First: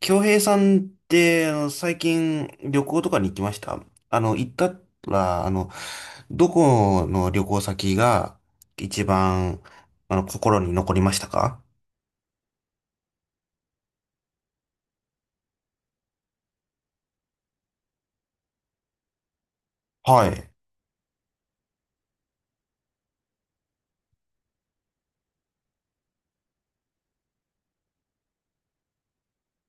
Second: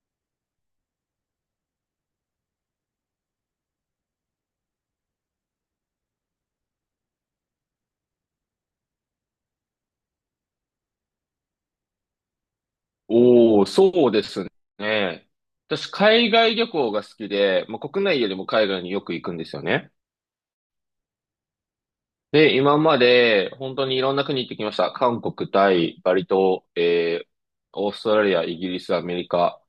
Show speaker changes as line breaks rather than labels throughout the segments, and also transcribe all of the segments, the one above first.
京平さんって、最近旅行とかに行きました行ったら、どこの旅行先が一番、心に残りましたか？
おお、そうですね。私、海外旅行が好きで、まあ、国内よりも海外によく行くんですよね。
はい。
で、今まで本当にいろんな国行ってきました。韓国、タイ、バリ島、オーストラリア、イギリス、アメリカ、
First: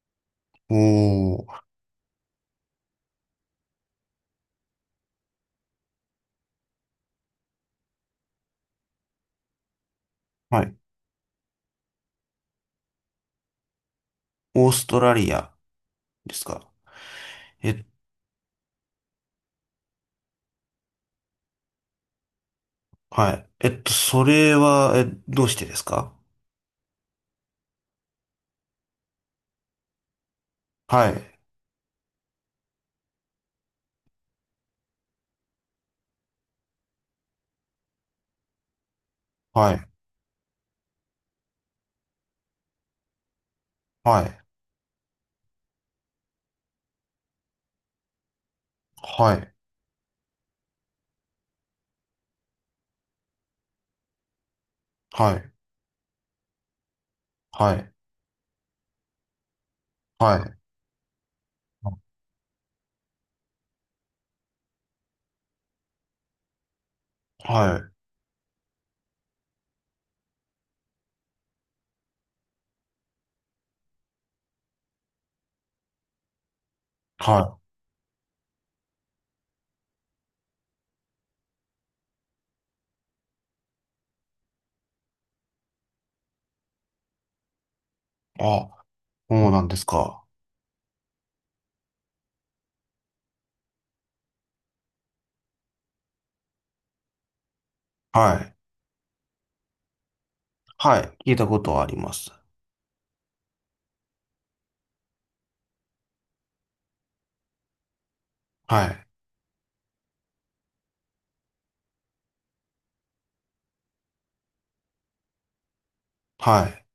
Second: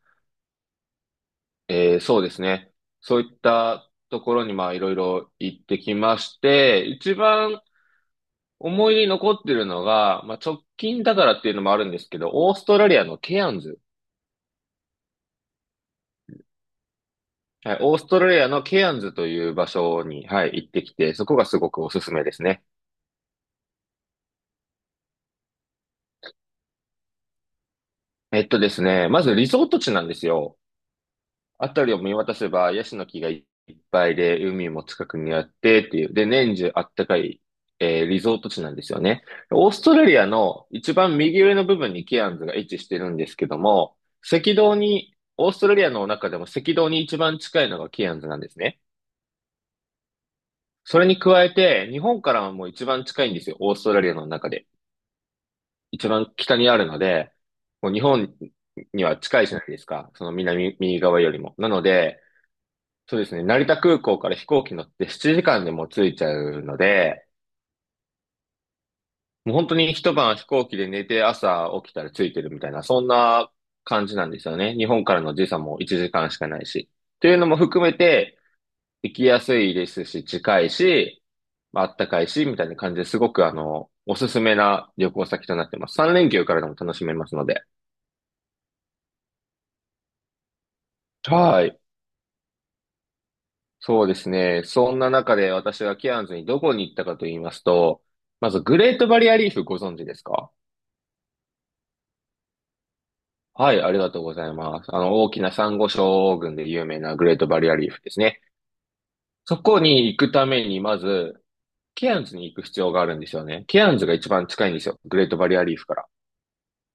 おー、
そうですね。そういったところにまあいろいろ行ってきまして、一番思い出に残ってるのが、まあ、直
はい。
近だからっていうのもあるんですけど、オーストラリアのケアンズ。
オーストラリアですか？
はい、
え、
オーストラリアのケアンズという場所に、はい、行ってきて、そこがすごくおすすめですね。
はい。えっと、それは、え、どうしてですか？
ですね、まずリゾート地なんですよ。
はい。
あたりを見渡せば、ヤシの木がいっぱいで、海も近くにあってっていう、で、年中あったかい、リゾート地なんですよね。オー
は
ス
い。
トラリアの一番右上の部分にケアンズが位置してるんですけども、
はい。
赤道に、オーストラリアの中でも赤道に一番近いのがケアンズなんですね。
はい。
それに加えて、日本からも一番近いんですよ、オーストラリアの中で。
はい。
一番北にあるので、
は
も
い。
う日本には近いじゃないですか。その
はい。
南、右側よりも。なので、そうですね、成田空港から飛行機乗って7時間でもう着いちゃうので、
はい。
もう本当に一晩飛行機で寝て朝起きたら着いてるみたいな、そんな感じなんですよね。日本からの時差も1時間しかないし。というの
は
も含めて、行きやすいですし、近いし、まああったかいし、みたいな感じですごくおすすめな旅行先となってます。三連休からでも楽しめますので。
い。あ、そうなんですか。
はい。そうですね。そんな中で私がケアンズにどこに行ったかと言いますと、
は
ま
い。
ずグレートバリアリーフご存知ですか？
はい。聞いたことはあります。
はい、ありがとうございます。大きな珊瑚礁群で有名なグレートバリアリーフですね。
はい。
そこに行くために、まず、ケアンズに行く必要があるんですよね。ケアンズが一番近いんですよ。グレートバリアリーフから。
はい。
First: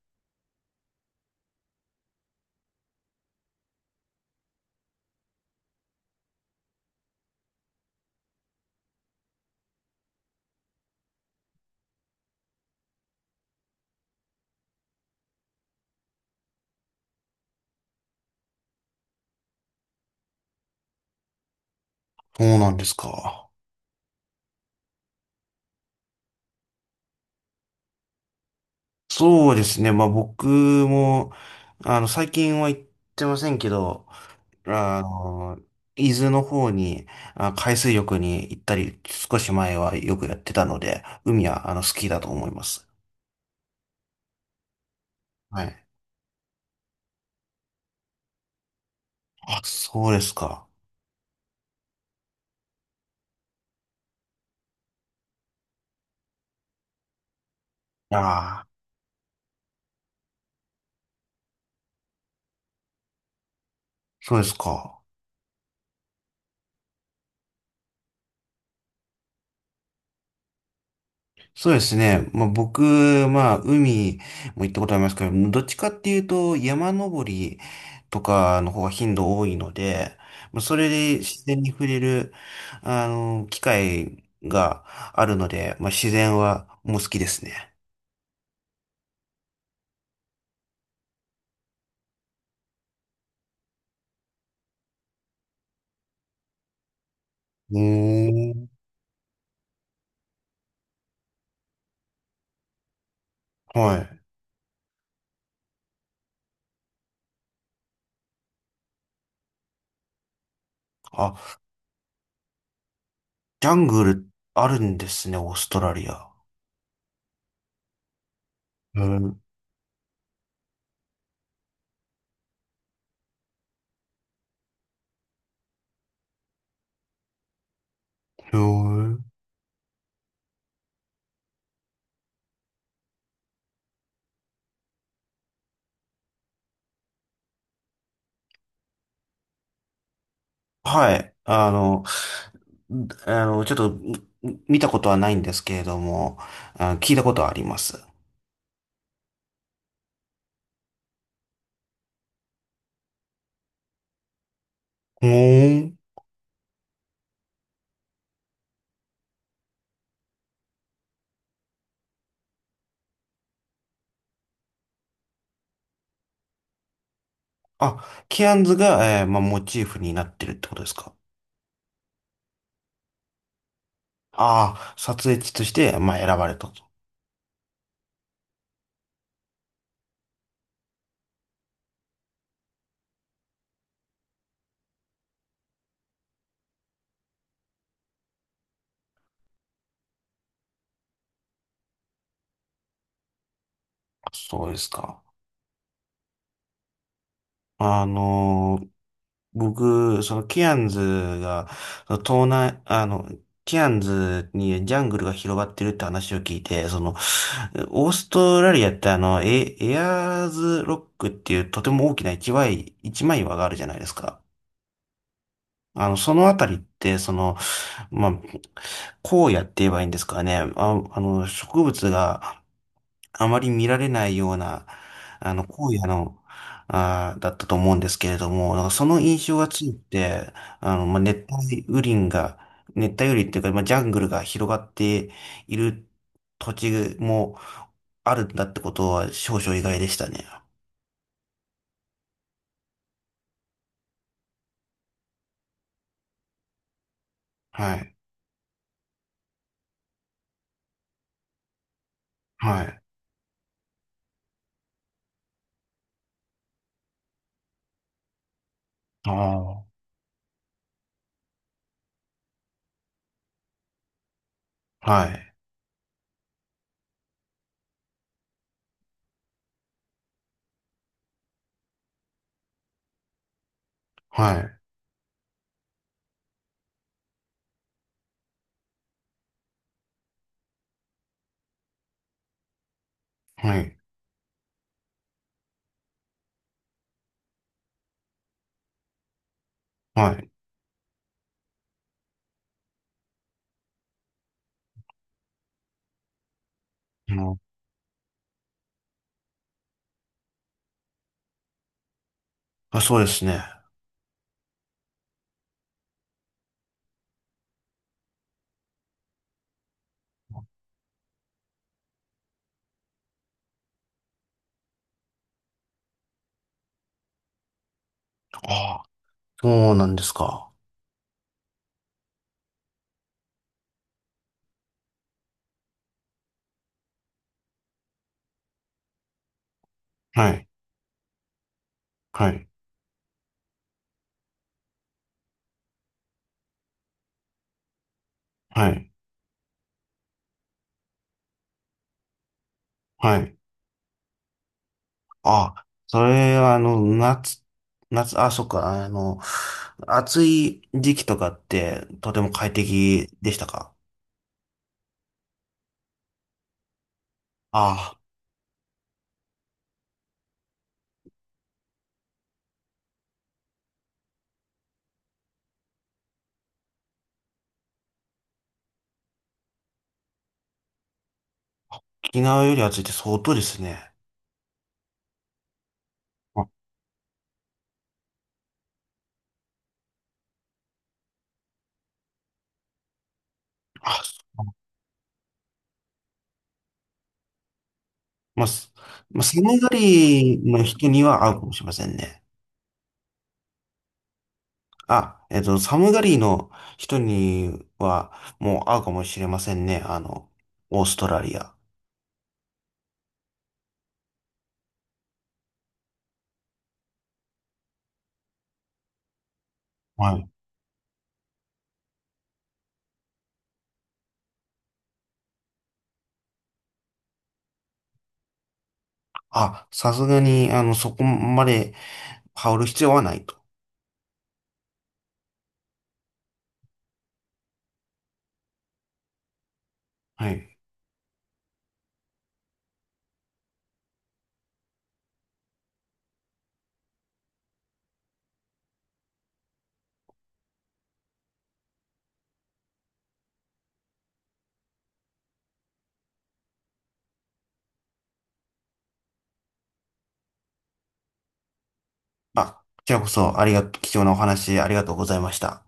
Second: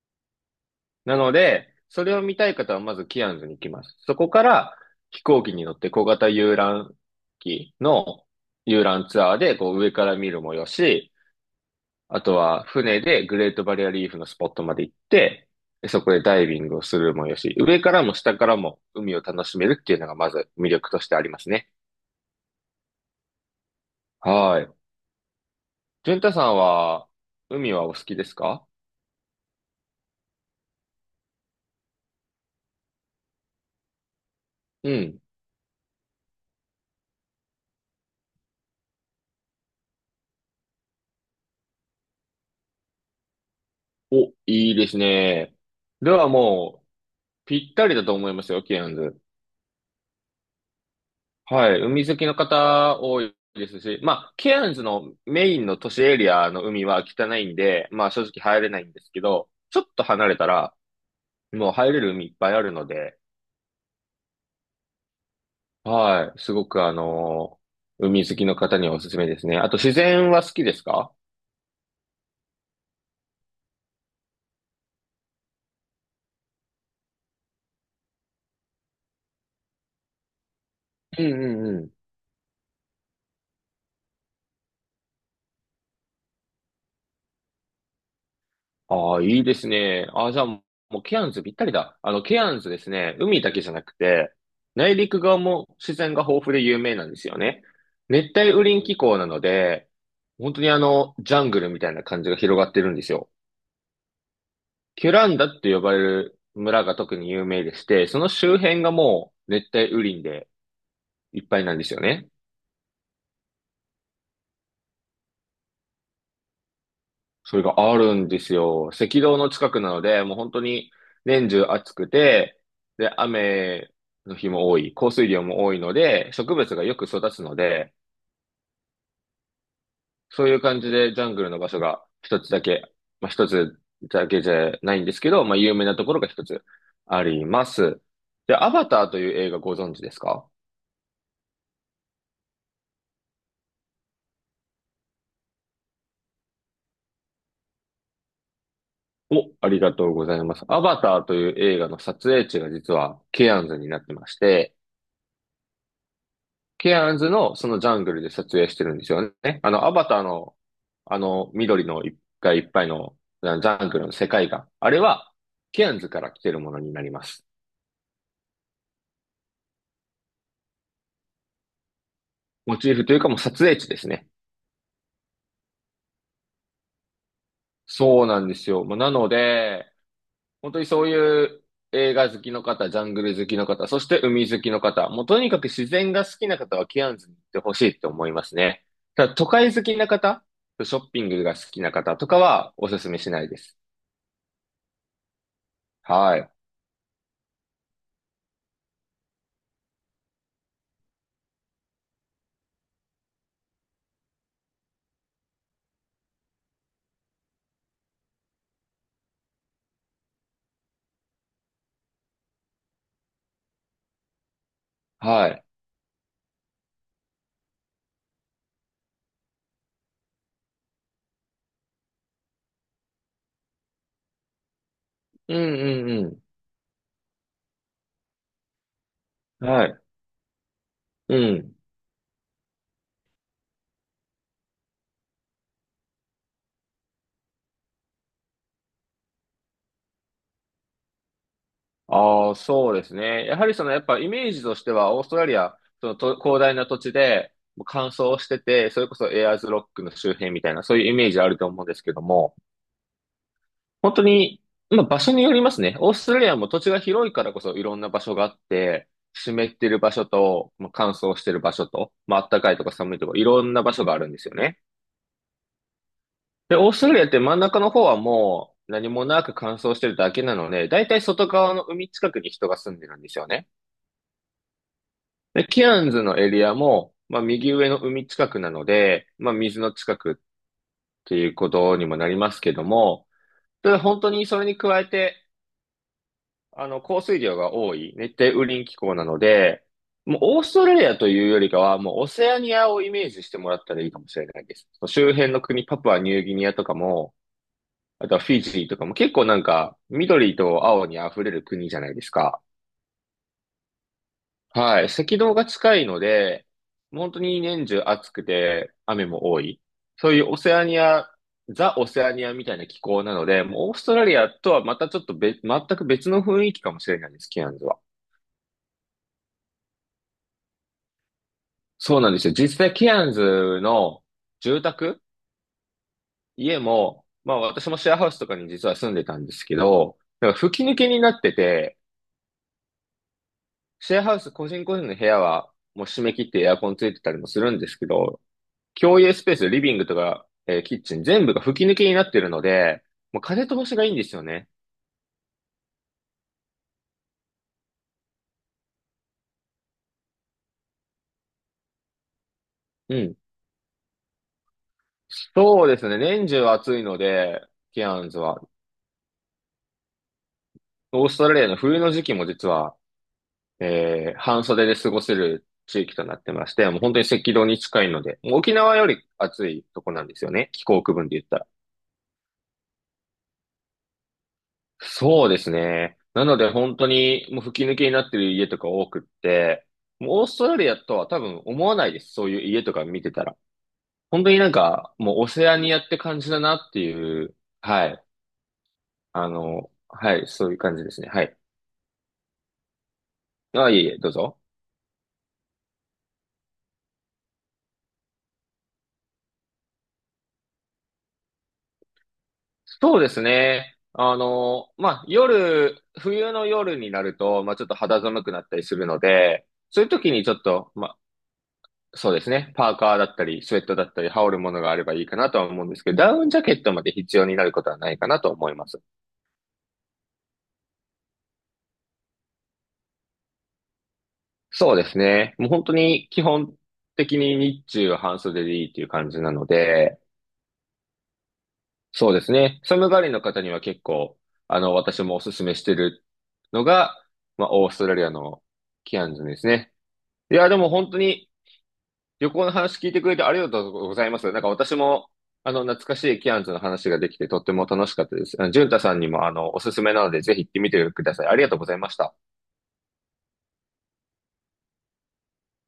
なので、それを見たい方はまずケアンズに行きます。そこから飛行機に乗って小型遊覧機の遊覧ツアーでこう上から見るもよし、あとは船でグレートバリアリーフのスポットまで行って、でそこでダイビングをするもよし、上からも下からも海を楽しめるっていうのがまず魅力としてありますね。
そうなんですか。
はい。淳太さんは海はお好きですか？
そうですね。僕も、最近は行ってませんけど、
う
あ
ん。
の、伊豆の方に、あ、海水浴に行ったり、少し前はよくやってたので、海は、好きだと思います。
お、いいですね。
はい。
ではもうぴったりだと思いますよ、ケアンズ。
あ、そうですか。
はい。海好きの方多いですし、まあ、ケアンズのメインの都市エリアの海は汚いんで、まあ
あ
正直入
あ、
れないんですけど、ちょっと離れたら、もう入れる海いっぱいあるので、
そうですか。
はい。すごく海好きの方にはおすすめですね。あと自然は好きですか？
そうですね。まあ、僕、まあ、海も行ったことありますけど、どっちかっていうと、山登りとかの方が頻度多いので、まあそれで
うん
自
う
然に
んう
触
ん。
れる、機会があるので、まあ、自然はもう好きですね。
ああ、いいですね。ああ、じゃあもうケアンズぴったりだ。ケアンズですね、海だけじゃなくて、内陸側も自然が豊富で有名なんですよね。
う
熱帯
ー
雨
ん。
林気候なので、本当にジャングルみたいな感じが広がってるんですよ。
はい。
キュランダって呼ばれる村が特に有名でして、その周辺がもう熱帯雨林で
あ、
いっぱいなんですよね。
ジャングルあるんですね、オーストラリア。
それがあるんですよ。
へ
赤
ー
道の近くなので、もう本当に年中暑くて、で、雨の日も多い、降水量も多いので、植物がよく育つので、
へー
そういう感じでジャングルの場所が一つだけ、まあ、一つだけじゃないんですけど、まあ、有名なところが一つあります。で、アバターという映画ご存知ですか？
はい。あの、ちょっとみ見たことはないんですけれども、あ聞いたことはあります。
お、ありがとうございます。アバターという映画の撮影地が実はケアンズになってまして、
うーん。
ケアンズのそのジャングルで撮影してるんですよね。アバターの、緑の一がいいっぱいのジャングルの世界が、あれは、ケアンズから来てるものになります。
あ、ケアンズが、まあ、モチーフになってるってことですか？
モチーフというかもう撮影地ですね。
ああー、撮影地として、まあ、選ばれたと。
そうなんですよ。まあなので、本当にそういう映画好きの方、ジャングル好きの方、そして海好きの方、もうとにかく自然が好きな方はケアンズに行ってほしいって思いますね。ただ都会好きな方、ショッピングが好きな方とかはおすすめしないです。
そうですか。
はい。
あのー、僕、そのケアンズが、その東南、ケアンズにジャングルが広がってるって話を聞いて、その、オーストラリアってエアーズロックっていうとても大きな一枚岩があるじゃないですか。
はい。
そのあたりって、その、まあ、荒野って言えばいいんですかね。あ、植物があまり見られないような、
う
荒野
んう
の、
ん
あーだったと思うんですけれども、なんかその印象
う
が
ん。は
強く
い。
て、あの、まあ、
う
熱
ん。
帯雨林が、熱帯雨林っていうか、まあ、ジャングルが広がっている土地もあるんだってことは少々意外でしたね。
ああ、そうですね。やはりその、やっぱイメージとしては、オーストラリア、そのと広大な土地で、もう
は
乾
い。
燥してて、それこそエアーズロックの周辺みたいな、そういうイメージあると思うんですけども、
はい。
本当に、まあ場所によりますね。オーストラリアも土地が広いからこそいろんな場所があって、
あ
湿っ
あ。
てる場所と、まあ、乾燥してる場所と、まあ暖かいとか寒いとか、いろんな場所があるんですよね。
はい。
で、オーストラリアって真ん中の方はもう何もなく乾燥してるだけなので、だいたい外側の海近くに人が住んでるんですよね。
はい。
で、ケアンズのエリアも、まあ右上の海近くなので、まあ水の近くっていうことにもなりますけども、
は
た
い。
だ本当にそれに加えて、降水量が多い熱帯雨林気候なので、
は
もう
い。
オーストラリアというよりかは、もうオセアニアをイメージしてもらったらいいかもしれないです。周辺の国、パプアニューギニアとか
う
も、
ん
あとはフィジーとかも結構なんか緑と青に溢れる国じゃないですか。
あ、そうですね。あ
はい。赤道が近いので、本当に年中暑くて雨も多い。そういうオセアニア、ザ・オセアニアみたいな気候なので、もうオーストラリアとはまたちょっと別、全く別の雰囲気かもしれないです、ケアンズは。
あ、そうなんですか。
そうなんですよ。実際ケアンズの住宅、家も、まあ私もシェアハウスとかに実は住んでたんですけど、
は
なんか
い。
吹き抜けになってて、
はい。
シェアハウス、個人個人の部屋は、もう締め切ってエアコンついてたりもするんですけど、
はい。
共有スペース、リビングとか、キッチン、全部が吹き抜けになってるので、
は
もう
い。
風通しがいいんですよね。
あ、それはあの、あ、そっか、暑い時期とかってとても快
う
適
ん。
でしたか？
そうですね。年中暑いので、ケ
あ、
アンズは。オーストラリアの冬の時期も実は、半袖で過ごせる地域となってまして、もう本当に赤道に近いので、もう沖縄より暑いとこなんですよね。気候区分で言ったら。
沖縄より暑いって相当ですね。
そうですね。なの
あ、
で本当にもう吹き抜けになってる家とか多くって、もうオーストラリアとは多分思わないです。そういう家とか見てたら。
あ
本当になんかもうオセアニアって感じだなっていう、はい。
まあ、すまあ、寒が
はい、
り
そういう
の
感じ
人
です
に
ね。は
は合
い。
うかもしれませんね。
あ、いえいえ、どうぞ。
あ、えっと、寒がりの人にはもう合うかもしれませんね。オーストラリア。
そうですね。まあ、夜、冬の夜になると、まあ、ちょっと肌寒くなったりするので、そういう時
は
に
い。
ちょっと、そうですね。パーカーだったり、スウェットだったり、羽織るものがあればいいかなとは思うんですけど、ダウンジャケットまで必要になることはないかなと思います。
あ、さすがに、そこまで羽織る必要はないと。
そうですね。もう本当に基本的に日中は半袖でいいっていう感じなので、
はい。
そうですね。寒がりの方には結構、私もおすすめしてるのが、まあ、オーストラリアのキアンズですね。いや、でも本当に旅行の話聞いてくれてありがとうございます。なんか私も、懐かしいキアンズの話ができてとっても楽しかったです。ジュンタさんにも、おすすめなので、ぜひ行ってみてください。ありがとうございました。
あ、こちらこそ、ありがと、貴重なお話ありがとうございました。